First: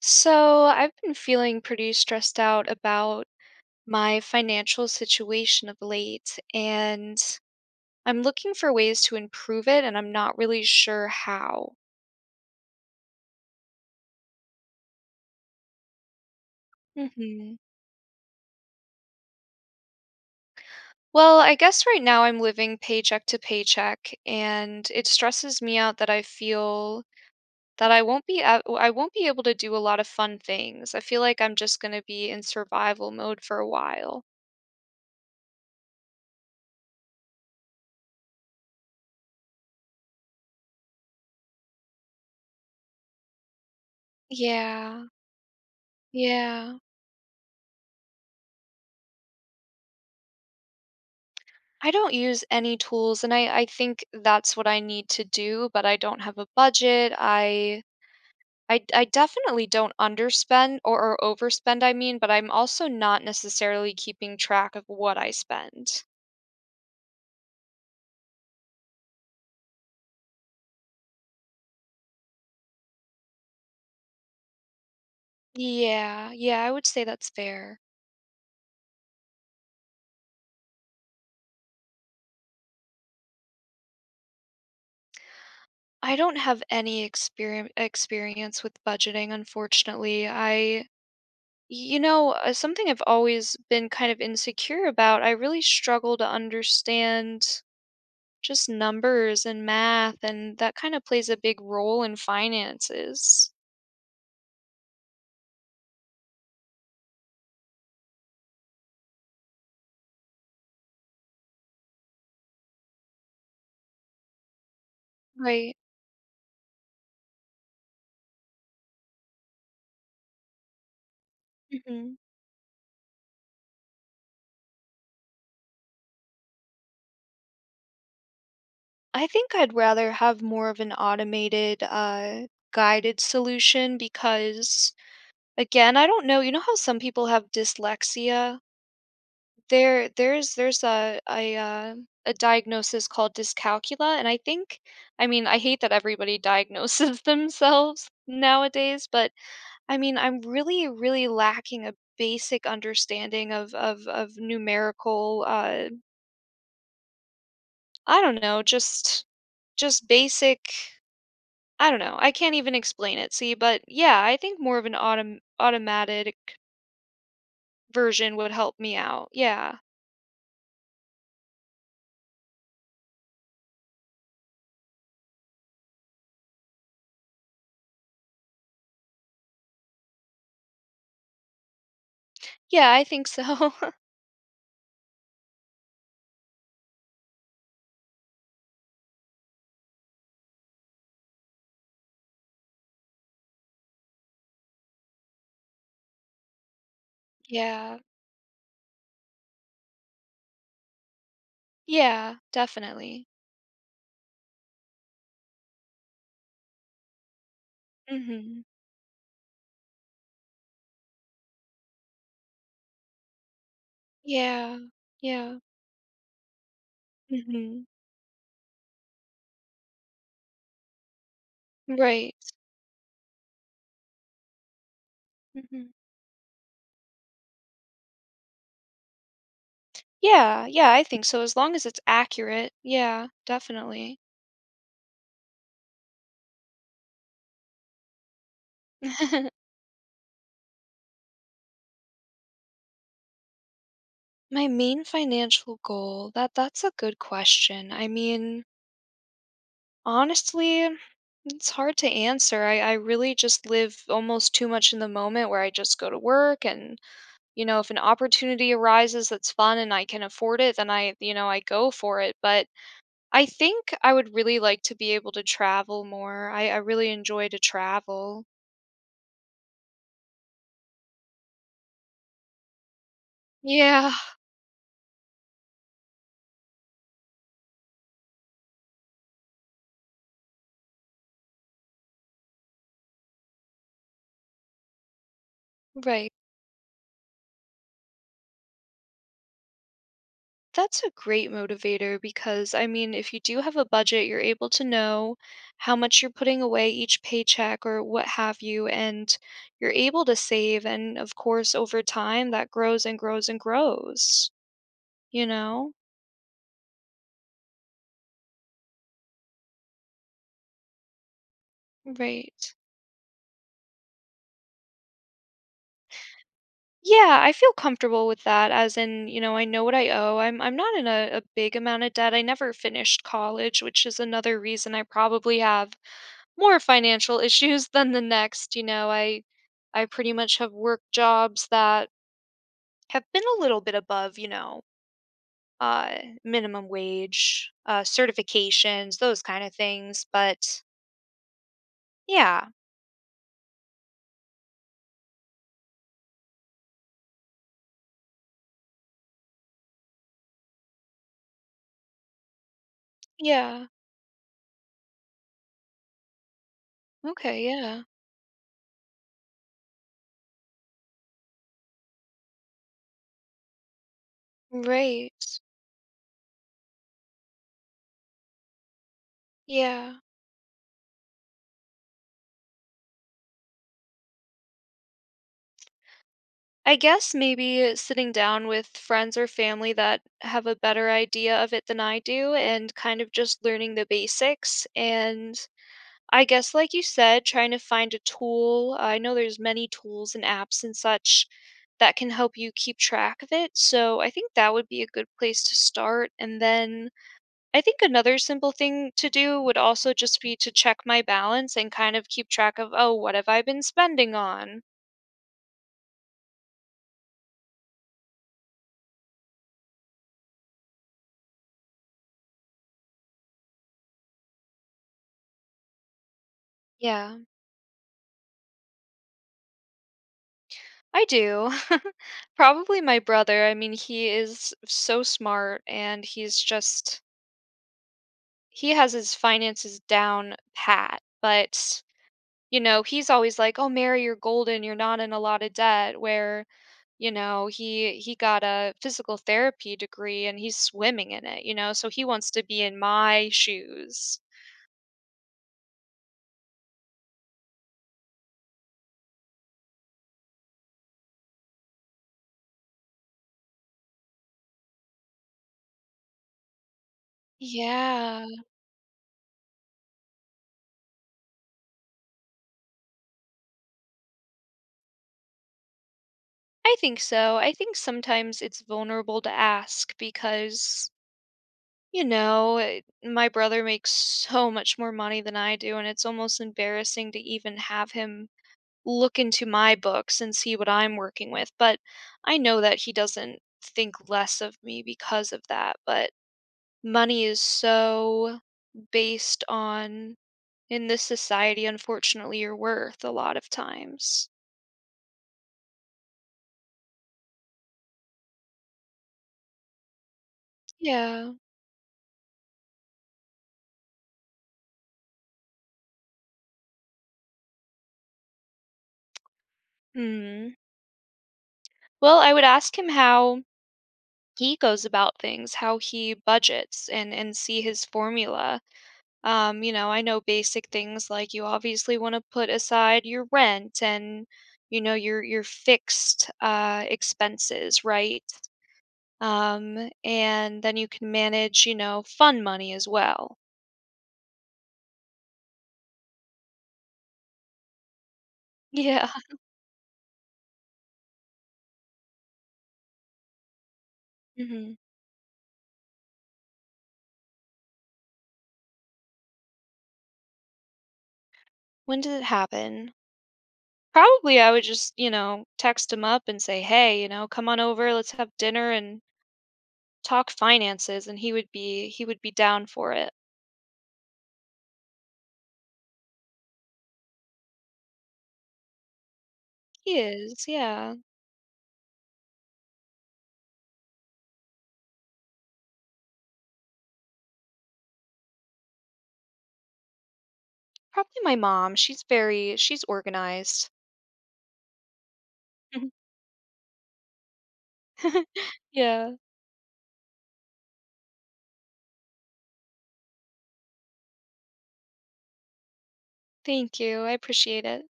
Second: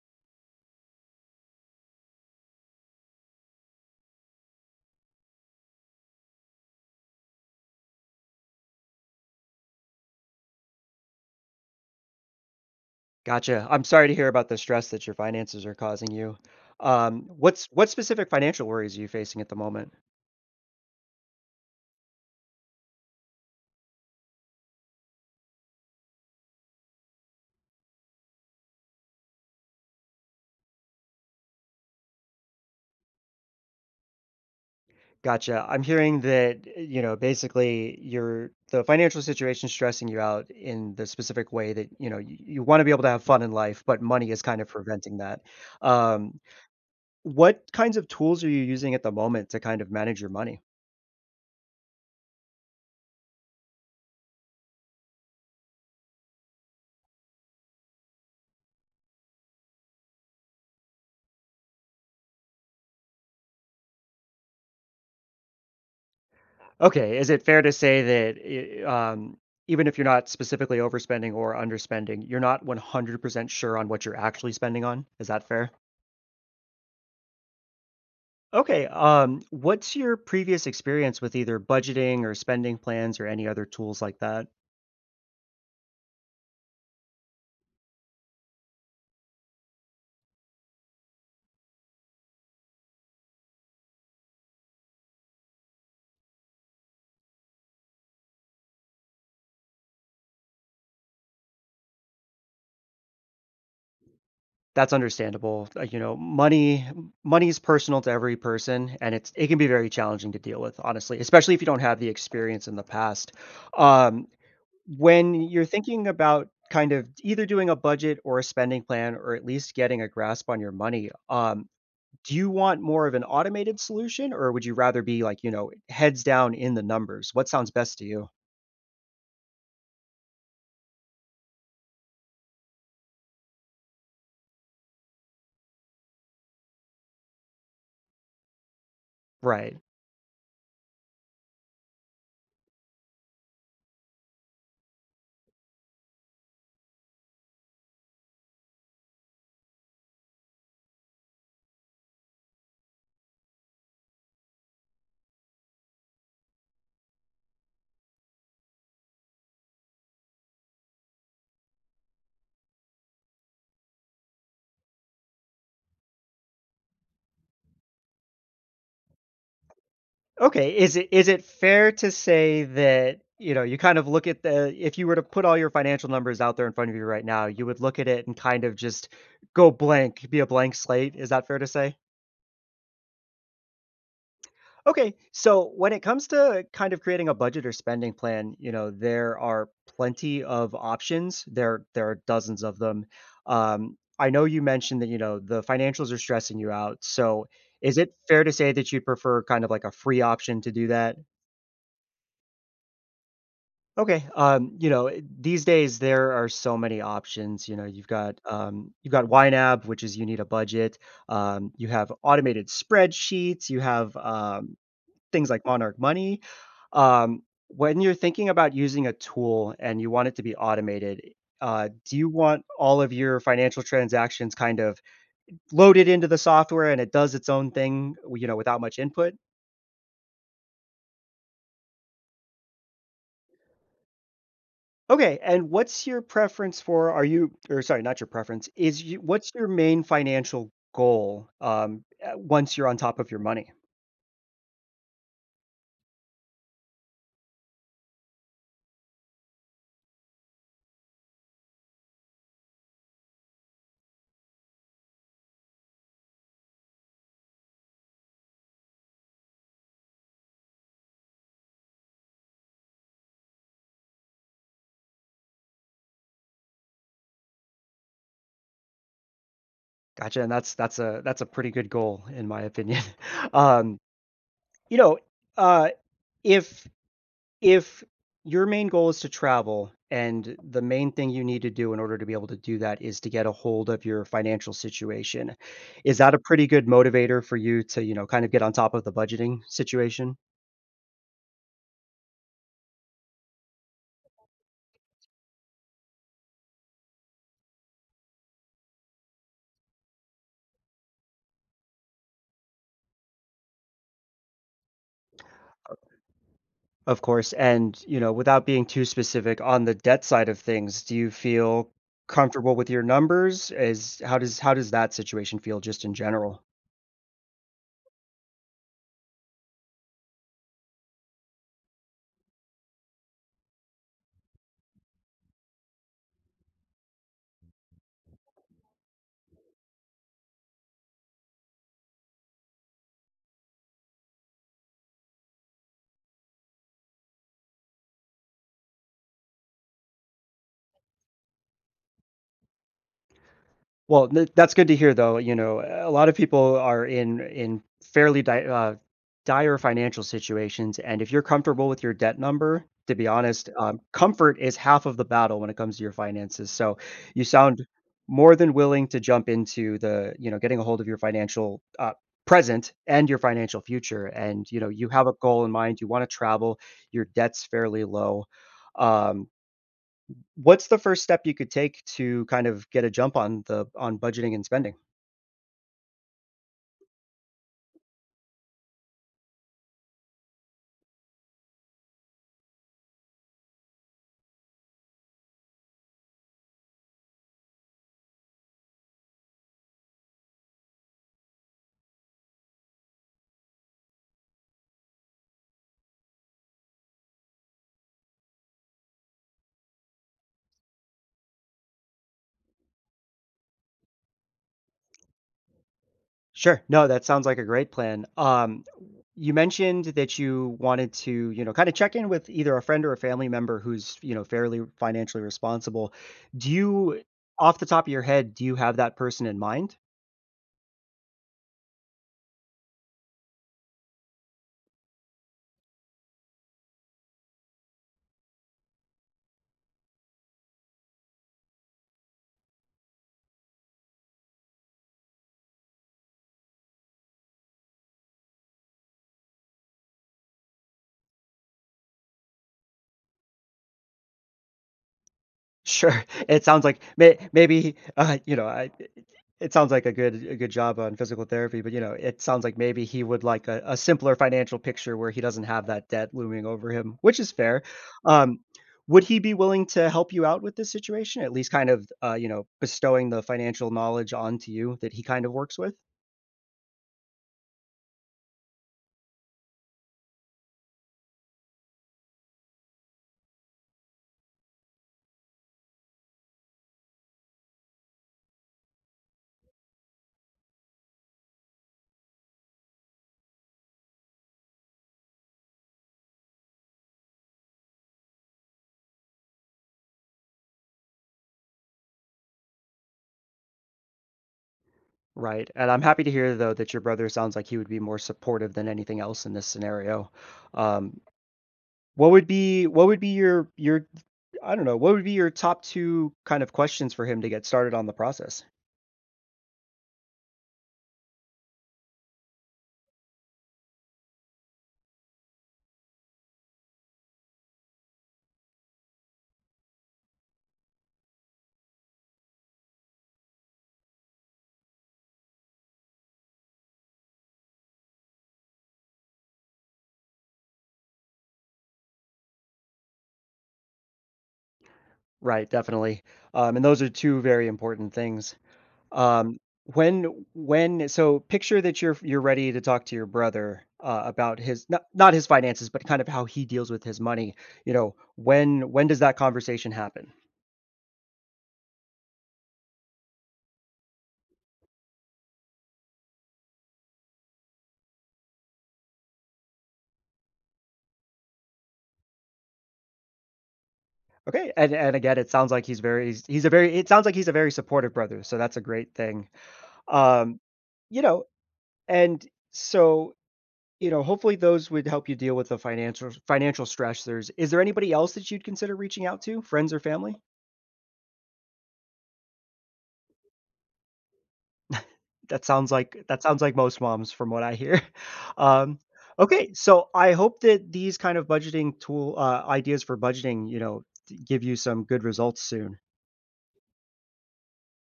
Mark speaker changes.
Speaker 1: So, I've been feeling pretty stressed out about my financial situation of late, and I'm looking for ways to improve it, and I'm not really sure how.
Speaker 2: Gotcha. I'm sorry to hear about the stress that your finances are causing you. Um,
Speaker 1: hmm
Speaker 2: what's what specific financial worries are you facing at the moment?
Speaker 1: Well, I guess right now I'm living paycheck to paycheck, and it stresses me out that I feel that I won't be able to do a lot of fun things. I feel like I'm just going to be in survival mode for a while.
Speaker 2: Gotcha. I'm hearing that, you know, basically your the financial situation is stressing you out in the specific way that, you know, you want to be able to have fun in life, but money is kind of
Speaker 1: Yeah.
Speaker 2: preventing that. Um,
Speaker 1: Yeah.
Speaker 2: what kinds of tools are you using at the moment to kind of manage your money?
Speaker 1: I don't use any tools, and I think that's what I need to do, but I don't have a budget. I definitely don't underspend or overspend, I mean, but I'm also not necessarily keeping track of what I spend.
Speaker 2: Okay, is it fair to say that, I even if you're not specifically overspending or underspending, you're not 100% sure on what you're actually spending on? Is that fair?
Speaker 1: Yeah, yeah, I would say that's fair.
Speaker 2: Okay, what's your previous experience with either budgeting or spending plans or any other tools like that?
Speaker 1: I don't have any experience with budgeting, unfortunately. Something I've always been kind of insecure about. I really struggle to understand just numbers and math, and that kinda plays a big role in finances.
Speaker 2: That's understandable. You know, money is personal to every person, and it can be very challenging to deal with, honestly, especially if you don't have the experience in the past. Um, When you're
Speaker 1: Right.
Speaker 2: thinking about kind of either doing a budget or a spending plan or at least getting a grasp on your money,
Speaker 1: Mhm.
Speaker 2: do you want more of an automated solution or would you rather be like, you know, heads down in the numbers? What sounds best to you?
Speaker 1: I think I'd rather have more of an automated, guided solution because, again, I don't know, you know how some people have dyslexia?
Speaker 2: Right.
Speaker 1: There's a diagnosis called dyscalculia, and I think, I mean, I hate that everybody diagnoses themselves nowadays, but I mean, I'm really, really lacking a basic understanding of numerical, I don't know, just basic, I don't know, I can't even explain it, see, but yeah, I think more of an automatic version would help me out, yeah.
Speaker 2: Okay. Is it fair to say that, you know, you kind of look at the if you were to put all your financial numbers out there in front of you right now, you would look at it and kind of just go blank, be a blank slate. Is that fair to say?
Speaker 1: Yeah, I think so.
Speaker 2: Okay, so when it comes to kind of creating a budget or spending plan, you know, there are plenty of options. There are dozens of them. I know you mentioned that you know the financials are stressing you out. So,
Speaker 1: Yeah.
Speaker 2: is it fair to say that you prefer kind of like a free option to do that?
Speaker 1: Yeah, definitely.
Speaker 2: Okay, you know, these days there are so many options. You know, you've got
Speaker 1: Mhm.
Speaker 2: um, you've got YNAB, which is you need a budget. You have automated spreadsheets. You have um,
Speaker 1: Yeah.
Speaker 2: things
Speaker 1: Yeah.
Speaker 2: like Monarch Money.
Speaker 1: Mhm.
Speaker 2: When you're thinking about using a tool and you want it to be automated, do you
Speaker 1: Right.
Speaker 2: want all of your financial transactions kind of
Speaker 1: Mhm.
Speaker 2: loaded into the software and it does its own thing, you know, without much input?
Speaker 1: Yeah, yeah, I think so, as long as it's accurate, yeah, definitely.
Speaker 2: Okay, and what's your preference for? Are you, or sorry, not your preference, is you, What's your main financial goal once you're on top of your money?
Speaker 1: My main financial goal, that's a good question. I mean, honestly, it's hard to answer. I really just live almost too much in the moment where I just go to work and, you know, if an opportunity arises that's fun and I can afford it, then I go for it. But I think I would really like to be able to travel more. I really enjoy to travel.
Speaker 2: Gotcha, and that's a pretty good goal in my opinion. um,
Speaker 1: Yeah,
Speaker 2: you know, uh, if If your main goal is to travel, and the main thing you need to do in order to be able to do that is to get a hold of your financial situation, is
Speaker 1: right.
Speaker 2: that a pretty good motivator for you to, you know, kind of get on top of the budgeting situation?
Speaker 1: That's a great motivator because, I mean, if you do have a budget, you're able to know how much you're putting away each paycheck or what have you, and you're able to save. And of course, over time, that grows and grows and grows, you know?
Speaker 2: Of course, and, you know, without being too specific on the debt side of things, do you feel
Speaker 1: Right.
Speaker 2: comfortable with your numbers? Is how does that situation feel just in general?
Speaker 1: Yeah, I feel comfortable with that as in, you know, I know what I owe. I'm not in a big amount of debt. I never finished college, which is another reason I probably have more financial issues than the next, you know. I pretty much have worked jobs that have been a little bit above, you know, uh minimum wage, certifications, those kind of things, but yeah.
Speaker 2: Well, th that's good to hear though. You know, a lot of people are in fairly di dire financial situations, and if you're comfortable with your debt number, to be honest,
Speaker 1: Yeah.
Speaker 2: comfort is half of the battle when it comes to your finances. So you
Speaker 1: Okay,
Speaker 2: sound
Speaker 1: yeah.
Speaker 2: more than willing to jump into the, you know, getting a hold of your financial present and your financial future. And, you know, you have
Speaker 1: Right.
Speaker 2: a goal in mind, you want to travel, your debt's fairly low. Um,
Speaker 1: Yeah.
Speaker 2: What's the first step you could take to kind of get a jump on the on budgeting and spending?
Speaker 1: I guess maybe sitting down with friends or family that have a better idea of it than I do, and kind of just learning the basics, and I guess, like you said, trying to find a tool. I know there's many tools and apps and such that can help you keep track of it. So I think that would be a good place to start. And then I think another simple thing to do would also just be to check my balance and kind of keep track of, oh, what have I been spending on?
Speaker 2: Sure. No, that sounds like a great plan. You mentioned that you wanted to, you know, kind of check in with either a friend or a family member who's, you know, fairly financially responsible. Do you,
Speaker 1: Yeah,
Speaker 2: off the top of your head, do you have that person in mind?
Speaker 1: I do. Probably my brother. I mean, he is so smart, and he's just, he has his finances down pat. But you know, he's always like, "Oh, Mary, you're golden. You're not in a lot of debt." Where, you know, he got a physical therapy degree and he's swimming in it, you know, so he wants to be in my shoes.
Speaker 2: Sure. It sounds like maybe, you know, I it it sounds like a good job on physical therapy, but, you know, it sounds like maybe he would like a simpler financial picture where he doesn't have that debt looming over him, which is fair.
Speaker 1: Yeah,
Speaker 2: Um, would he be willing to help you out with this situation? At least kind of, you know, bestowing the financial knowledge onto you that he kind of works with?
Speaker 1: I think so. I think sometimes it's vulnerable to ask because, my brother makes so much more money than I do, and it's almost embarrassing to even have him look into my books and see what I'm working with, but I know that he doesn't think less of me because of that, but money is so based on, in this society, unfortunately, your worth a lot of times.
Speaker 2: Right, and I'm happy to hear, though, that your brother sounds like he would be more supportive than anything else in this scenario. Um,
Speaker 1: Yeah.
Speaker 2: what would be what would be your I don't know. What would be your top 2 kind of questions for him to get started on the process?
Speaker 1: Mhm. Well, I would ask him how he goes about things, how he budgets, and see his formula. You know, I know basic things like you obviously want to put aside your rent and, you know, your fixed expenses, right? And then you can manage, you know, fun money as well.
Speaker 2: Right, definitely. And those are 2 very important things.
Speaker 1: Yeah.
Speaker 2: Um, when so picture that you're ready to talk to your brother, about his
Speaker 1: hmm
Speaker 2: not his finances, but kind of how he deals with his money. You know, when does that conversation happen?
Speaker 1: When did it happen? Probably I would just, you know, text him up and say, "Hey, you know, come on over, let's have dinner and talk finances." And he would be down for it.
Speaker 2: Okay, and again, it sounds like he's very he's a very it sounds like he's a very supportive brother, so that's a great thing.
Speaker 1: He
Speaker 2: Um,
Speaker 1: is, yeah.
Speaker 2: you know, and so You know, hopefully those would help you deal with the financial stressors. Is there anybody else that you'd consider reaching out to, friends or family?
Speaker 1: Probably my mom. She's organized.
Speaker 2: That sounds like that sounds like most moms from what I hear. Um,
Speaker 1: yeah.
Speaker 2: okay, so I hope that these kind of budgeting tool ideas for budgeting, you know, give you some good results soon.
Speaker 1: Thank you. I appreciate it.